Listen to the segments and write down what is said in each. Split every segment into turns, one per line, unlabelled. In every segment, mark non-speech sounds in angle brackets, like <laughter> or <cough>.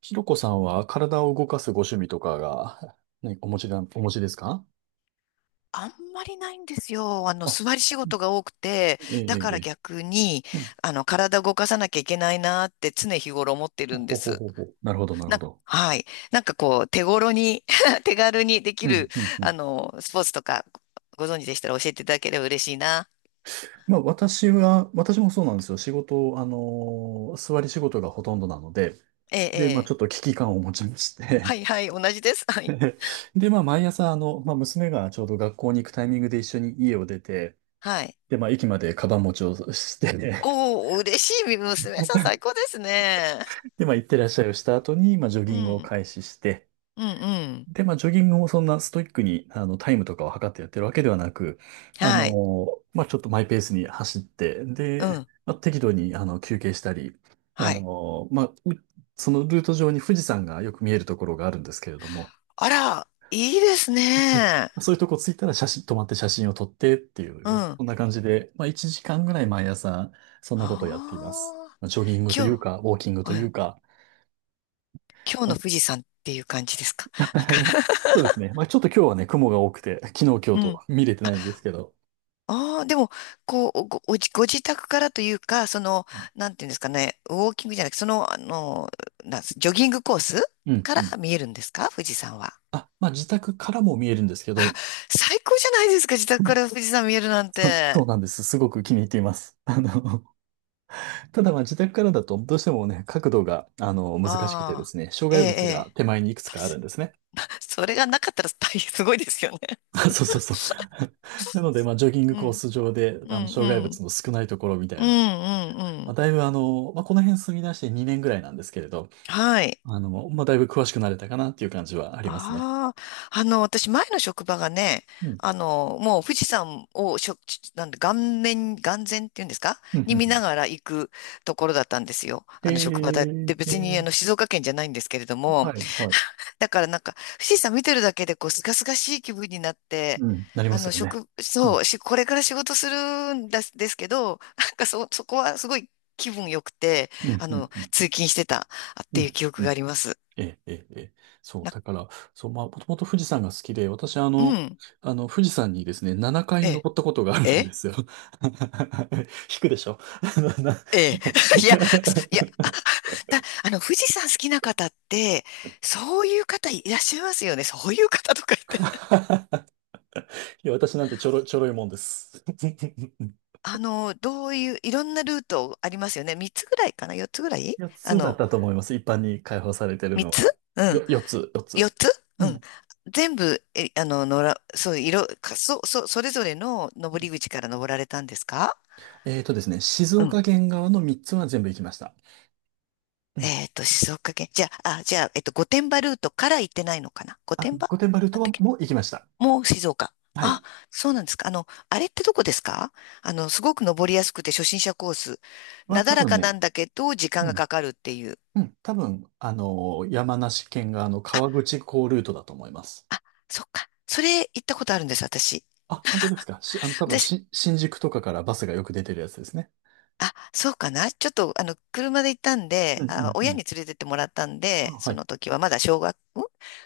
ひろこさんは体を動かすご趣味とかが、<laughs> ね、お持ちですか？
あんまりないんですよ。
あ。
座り仕
うん。
事が多くて、
ええ、
だ
え
か
え、え
ら
え。
逆に、
うん。
体動かさなきゃいけないなって常日頃思ってるんで
ほほ
す。
ほほ。なるほど、なるほど。
はい。なんかこう、手頃に <laughs> 手軽にでき
う
る、
ん、うん、うん。
スポーツとか、ご存知でしたら教えていただければ嬉しいな。
まあ、私もそうなんですよ。仕事、あのー座り仕事がほとんどなので、
ええ、
で、まあ、ち
ええ。
ょっと危機感を持ちまして。
はいはい、同じです。はい。
<laughs> で、まあ、毎朝、あの、まあ、娘がちょうど学校に行くタイミングで一緒に家を出て、
はい。
で、まあ、駅までカバン持ちをして、<laughs>
おお、嬉しい。娘さん最高ですね。
で、まあ、行ってらっしゃいをした後に、まあ、ジョ
う
ギングを
ん、
開始して、
うん、うん。
で、まあ、ジョギングもそんなストイックに、あの、タイムとかを測ってやってるわけではなく、あ
はい。
の、まあ、ちょっとマイペースに走って、
う
で、
ん。
まあ、適度に、あの、休憩したり、あ
はい。
の、まあ、そのルート上に富士山がよく見えるところがあるんですけれども、
あら、いいです
<laughs>
ね。
あ、そういうとこ着いたら止まって写真を撮ってってい
う
う、
ん。
そんな感じで、まあ、1時間ぐらい毎朝、そんなことをやっています。
ああ、
まあ、ジョギングとい
今
う
日、
か、ウォーキング
う
とい
ん、
うか。
今日の富士
<laughs>
山っていう感じですか？
ま
なんか、
あ、そうですね。まあ、ちょっと今日はね、雲が多くて、昨日、今
<laughs>
日
うん。
と見れてないんですけど。
ああ、でも、こう、ご自宅からというか、その、
う
なんていうんですかね、ウォーキングじゃなくて、その、あの、なんすジョギングコース
ん、
か
う
ら
ん。
見えるんですか、富士山は？
あ、まあ、自宅からも見えるんですけど。
最高じゃないですか、自宅か
<laughs>
ら富士山見えるなん
そう、そ
て。
うなんです。すごく気に入っています。<laughs> あの、ただまあ、自宅からだと、どうしてもね、角度が、あの、難しくてで
ああ、
すね、障
ええ、
害物
え
が
え。
手前にいく
<laughs>
つ
た
かある
し
んですね。
それがなかったら大変すごいですよね。
<laughs> あ、そうそうそう。
<laughs>
<laughs> なので、まあ、ジョギング
う
コー
ん、
ス上で、
う
あの、
ん、う
障害物
ん、
の少ないところみたい
うん、う
な。
ん、う
まあ、
ん。
だいぶあの、まあ、この辺住み出して2年ぐらいなんですけれど、
はい。
あの、まあ、だいぶ詳しくなれたかなっていう感じはありますね。
ああ、私、前の職場がね、
うん。
もう富士山をなんで、顔面、眼前っていうんですか、
うん、うん、
に
う
見
ん。
ながら行くところだったんですよ。
え
あの、職場だ。
ー、
で、
え
別に、
ー、
静岡県じゃないんですけれども、
はい、はい。
だからなんか、富士山見てるだけで、こう、すがすがしい気分になって、
うん、なりますよね。
職、
うん、
そう、し、これから仕事するんですけど、なんかそこはすごい気分良くて、
うん、うん、うん、
通勤してたっ
う
ていう
ん。
記憶
う
があ
ん。
ります。
ええ、ええ、ええ。そう、
な、
だから、そう、まあ、もともと富士山が好きで、私、
うん、
富士山にですね、7回
え
登ったことがあ
え、
る
え
んで
え
すよ。<laughs> 引くでしょ、あのな。
ええ。<laughs> いや、すいや、
<laughs>
だ、富士山好きな方って、そういう方いらっしゃいますよね。そういう方とか言って。<laughs>
いや、私なんてちょろいもんです。<laughs>
どういう、いろんなルートありますよね。3つぐらいかな？ 4 つぐらい、
4
あ
つだっ
の、
たと思います。一般に開放されてる
3
の
つ
は。
うん。
4つ、4
4
つ。
つ
う
うん。
ん。
全部、え、あの、のら、そう、いろ、かそ、そ、それぞれの登り口から登られたんですか？
ですね、静
うん。
岡県側の3つは全部行きました。うん。
静岡県。じゃあ、御殿場ルートから行ってないのかな？御
あ、
殿場、な
御殿場ルート
ん
は
だっけ？
もう行きました。
もう静岡。
はい。
あ、そうなんですか。あれってどこですか？すごく登りやすくて初心者コース。なだ
多
ら
分
かな
ね。
んだけど、時
う
間が
ん。
かかるっていう。
うん。多分、あの、山梨県が、あの、
あ、
川口港ルートだと思います。
あ、そっか。それ行ったことあるんです、私。
あ、本当ですか。あの、多分、
私、
新宿とかからバスがよく出てるやつですね。
あ、そうかな。ちょっと、車で行ったん
う
で、
ん、
あ、
うん、
親
うん。
に連れてってもらったん
あ、
で、
は
そ
い。
の時はまだ小学、ん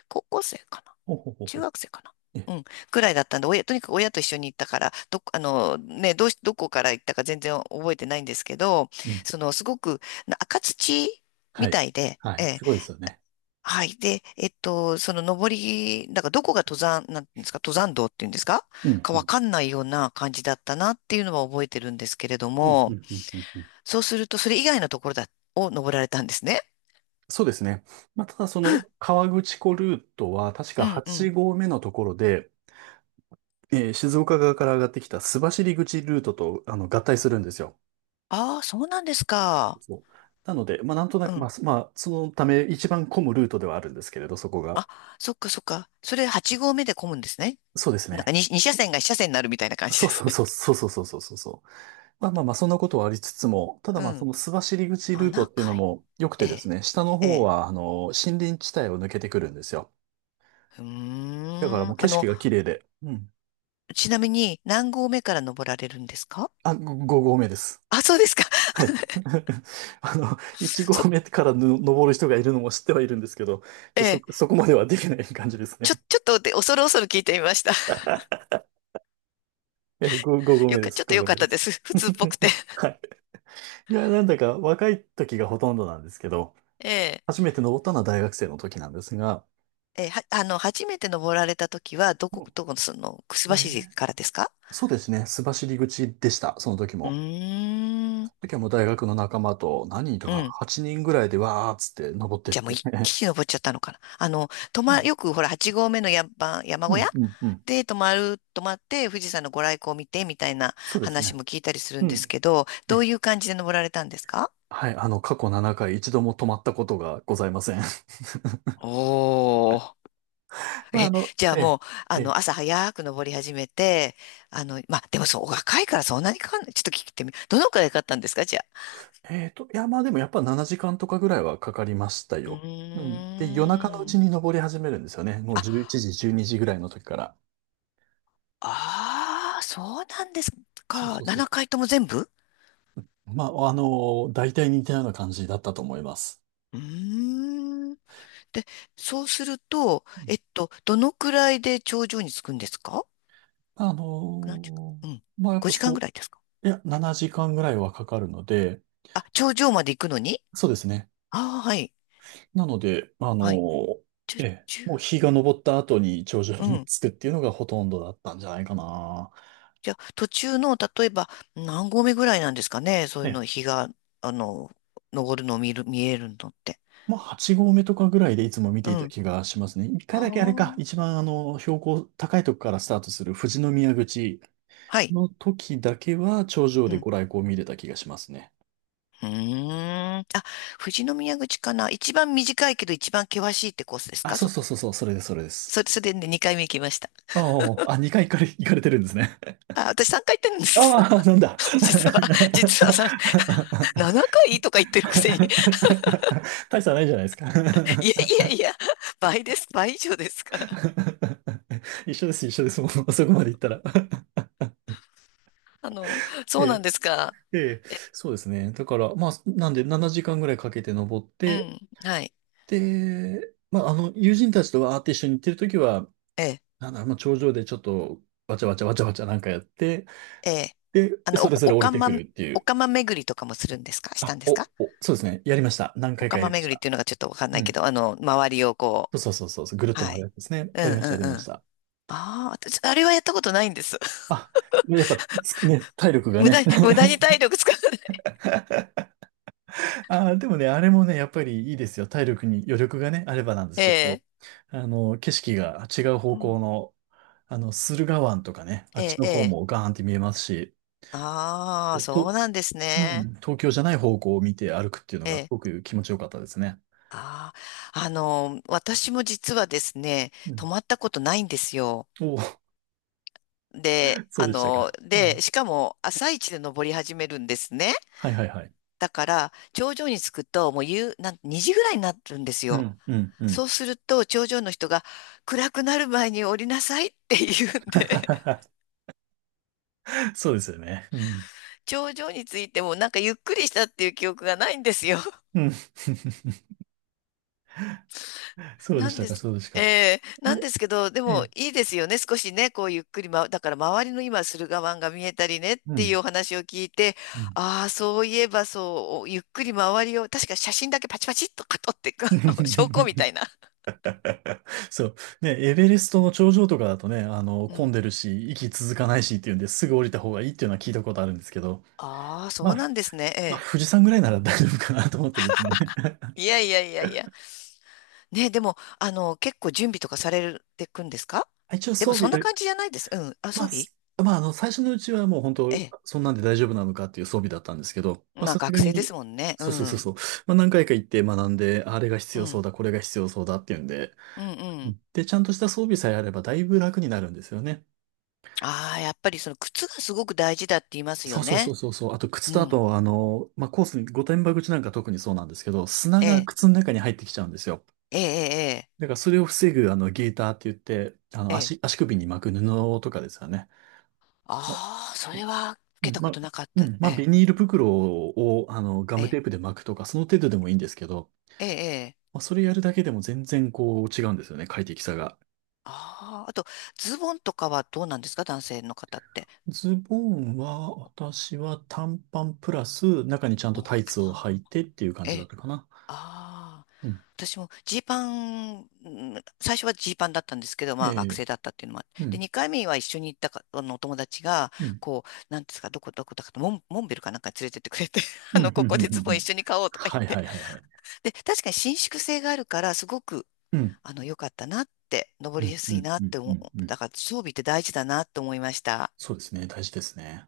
高校生かな。
ほうほうほう
中
ほう。
学生かな。
え、
うん。くらいだったんで、親、とにかく親と一緒に行ったから、どっ、あの、ね、どうし、どこから行ったか全然覚えてないんですけど、
うん。
その、すごく、赤土
は
みた
い。
いで、
は
え
い。
え、
すごいですよね。
はい。で、その登り、なんからどこが登山、なんていうんですか、登山道っていうんですか、
うん。
か
う
わ
ん。
かんないような感じだったなっていうのは覚えてるんですけれど
うん、う
も、
ん、うん、うん、うん。
そうすると、それ以外のところだ、を登られたんですね。
そうですね。まあ、ただその川口湖ルートは確か
うんう
8
ん。
合目のところで、静岡側から上がってきた須走口ルートと、あの、合体するんですよ。
ああ、そうなんですか。
そう。なので、まあ、なんとな
う
く、まあ、
ん。
まあ、そのため一番混むルートではあるんですけれど、そこが。
あ、そっかそっか。それ8合目で混むんですね。
そうです
なんか
ね。
2, 2車線が1車線になるみたいな感じで
そう
す
そ
ね。
うそうそうそうそうそうそう。まあまあまあ、そんなことはありつつも、ただ
う
まあ、そ
ん。
の須走口ルート
7
っていうの
回。
も良く
え
てです
え。
ね、下の
え
方
え。
は、あの、森林地帯を抜けてくるんですよ。
うー
だから
ん。
もう景色が綺麗で。うん。
ちなみに何合目から登られるんですか？
あ、5合目です。
<laughs> あ、そうですか。
はい。<laughs> あの、1
<laughs> そ、
合目からの登る人がいるのも知ってはいるんですけど、ち
え
ょ、そ、
え。
そこまではできない感じですね。
ちょっとで、恐る恐る聞いてみました。
え、5
<laughs>
合目で
ちょ
す。
っと
5
よ
合
かっ
目で
たで
す。
す。<laughs> 普通っぽくて。
<laughs> はい。いや、なんだか若い時がほとんどなんですけど、
<laughs> ええ。
初めて登ったのは大学生の時なんですが、
ええ、は、あの、初めて登られた時は、
う
どこの、その、くす
ん。
ばし
ー
からですか？
そうですね、須走口でした、その時
う
も。
ー
そ
ん。
の時はもう大学の仲間と何人と
う
か
ん。
8人ぐらいでわーっつって登ってっ
じゃあもう
て。
一
<laughs>
気に登っちゃったのかな。
うん、
よくほら、8合目の山
う
小
ん、
屋
うん、うん。
で泊まって富士山のご来光を見てみたいな
そうです
話
ね。
も聞いたりする
う
んです
ん。
けど、どう
え、
いう感じで登られたんですか？
はい、あの、過去7回一度も止まったことがございません。
おー。
<laughs> まあ、あ
え、
の、
じゃあ
え
も
え、
う、
ええ
朝早く登り始めて、まあ、でもそう、お若いからそんなにかかんない。ちょっと聞いてみ、どのくらいかかったんですか、じゃあ。
いや、まあでもやっぱ7時間とかぐらいはかかりました
う
よ。うん。で、夜中のう
ー
ち
ん。
に登り始めるんですよね。もう11
あ、
時、12時ぐらいの時から。
ああ、そうなんです
そう
か。
そうそう。
7回とも全部。
まあ、あの、大体似たような感じだったと思います。
うーん。で、そうすると、
うん。
どのくらいで頂上に着くんですか？
あ
何時間。
の
う
ー
ん。
まあやっぱ、
5時間ぐ
そ
らいですか？
う、いや、7時間ぐらいはかかるので、
あ、頂上まで行くのに。
そうですね。
ああ、はい。
なので、
はい。じゃ、
ええ、
ち
もう日が昇った後に頂上
うう
に
ん。
着くっていうのがほとんどだったんじゃないかな。
じゃあ、途中の、例えば、何合目ぐらいなんですかね、そういう
ええ。
の、日が、あの、昇るのを見えるのって。
まあ、8合目とかぐらいでいつも見て
う
いた
ん。
気がしますね。一回
あ
だけあれか、一
あ。
番あの、標高高いとこからスタートする富士宮口
はい。
の時だけは頂上
う
で
ん。
ご来光見れた気がしますね。
うーん。あ、富士宮口かな、一番短いけど一番険しいってコースです
あ、
か、
そう
そ
そう
こ。
そうそう、それです、それです。
それでね、2回目行きました。
ああ、あ、2回行かれてるんですね。
あ、私3回行ってるんです。
ああ、なんだ。<laughs>
実は、さ、7回とか言ってるくせに、
大差ないじゃないですか。
いやいやいや、倍です、倍以上ですから。
<laughs> 一緒です、一緒です、もうそこまで行ったら。え
そうなんですか。
えええ、
え、
そうですね。だから、まあ、なんで7時間ぐらいかけて登っ
う
て、
ん、はい、
で、まあ、あの、友人たちとわーって一緒に行ってるときは、
ええ、
なんだろう、まあ、頂上でちょっと、わちゃわちゃわちゃわちゃなんかやって、
ええ。
で、
あの、
そ
お、
れぞ
お
れ降り
か
て
ま、
くるってい
お
う。
かま巡りとかもするんですか？した
あ、
んですか？
そうですね。やりました。何
お
回
か
かや
ま
りまし
巡りっ
た。
ていうのがちょっとわかんな
う
いけ
ん。
ど、周りをこ
そうそうそうそう。ぐるっ
う、
と
は
回る
い。
やつですね。
う
や
ん
り
う
ました、やりま
んう
し
ん。
た。
ああ、私、あれはやったことないんです。<laughs>
あ、やっぱ、つくね、体力が
無駄
ね。
に、無駄
<laughs>
に体力使わない。
ああ、でもね、あれもね、やっぱりいいですよ。体力に余力がね、あればなんです
え
けど、
え、
あの、景色が違う
う
方
ん、
向の、あの、駿河湾とかね、あっ
え
ち
え、
の
え
方
え。
もガーンって見えますし、
ああ、そう
と、
なんです
う
ね。
ん、東京じゃない方向を見て歩くっていうのがす
ええ。
ごく気持ちよかったですね。
ああ、私も実はですね、
う
泊
ん。
まったことないんですよ。
おお。
で、
<laughs> そう
あ
でした
の、
か。うん。
で、しかも朝一で登り始めるんですね。
はい、はい、はい。
だから、頂上に着くと、もう夕、なん、2時ぐらいになるんです
う
よ。
ん、うん、う
そ
ん。
うすると、頂上の人が、暗くなる前に降りなさいって言うんで、<laughs>
<laughs> そうですよね。うん。
頂上に着いてもなんかゆっくりしたっていう記憶がないんですよ。
うん。<laughs> そうで
な
し
ん
た
で
か、
す。
そうでしたか。
なんで
で、
すけど、で
え
も
え、
いいですよね。少しね、こうゆっくり、ま、だから周りの今、駿河湾が見えたりねっ
う
てい
ん。
うお話を聞いて、
うん。
ああ、そういえばそう、ゆっくり周りを、確か写真だけパチパチっと撮っていく、<laughs> あの証拠みたい
<laughs>
な。
そう。ね、エベレストの頂上とかだとね、あの、
う
混ん
ん。
でるし、息続かないしっていうんですぐ降りた方がいいっていうのは聞いたことあるんですけど、
ああ、そ
ま
う
あ、
なんですね。
まあ、
え
富士山ぐらいなら大丈夫かなと思ってですね。<laughs>
え。いやいやいやいや。ね、でも、結構準備とかされてくんですか？
一応
でも
装
そ
備
んな
で、
感じじゃないです。うん。
まあ、まあ、あの、最初のうちはもう本
え
当、
え。
そんなんで大丈夫なのかっていう装備だったんですけど、まあ、
まあ
さすが
学生で
に、
すもんね。う
そうそうそう
ん。
そう、まあ、何回か行って学んで、あれが必
う
要そう
ん。
だ、これが必要そうだっていうんで、
うんうん。
で、ちゃんとした装備さえあればだいぶ楽になるんですよね。
ああ、やっぱりその靴がすごく大事だって言います
そ
よ
うそうそ
ね。
うそうそう。あと靴
う
とあ
ん。
と、あの、まあ、コースに、御殿場口なんか特にそうなんですけど、砂
え
が
え、
靴の中に入ってきちゃうんですよ。
ええ、
だからそれを防ぐ、あの、ゲーターって言って、あの、
ええ、ええ。
足首に巻く布とかですよね。ま、
ああー、それは受
う
け
ん、
た
ま
こ
あ、
となかっ
う
た。
ん、ま
え
あ、ビ
え、
ニール袋を、あの、ガ
え
ムテ
え、
ープで巻くとか、その程度でもいいんですけど、
ええ、ええ。
まあ、それやるだけでも全然こう違うんですよね、快適さが。
ああ、あと、ズボンとかはどうなんですか、男性の方って。
ズボンは、私は短パンプラス、中にちゃん
お
とタイ
た
ツを履いてっていう感
え
じだっ
え、
たかな。
ああ、
うん。
私もジーパン、ん最初はジーパンだったんですけど、
え
まあ学
え。
生だったっていうのもあっ
う
て、で、
ん。
2回目は一緒に行ったか、お友達が、
うん、
こう、なんですか、どこどこだかと、モンベルかなんかに連れてってくれて、<laughs>
うん、うん、
こ
うん、
こで
うん。う
ズボン一
ん。
緒に買おうとか言っ
はい、は
て。
い、はい、はい。
で、確かに伸縮性があるから、すごく、
うん、
良かったなって、登
う
りや
ん、う
すい
ん、
な
う
っ
ん、
て
う
思う、
ん。う
だ
ん。
から装備って大事だなって思いました。
そうですね。大事ですね。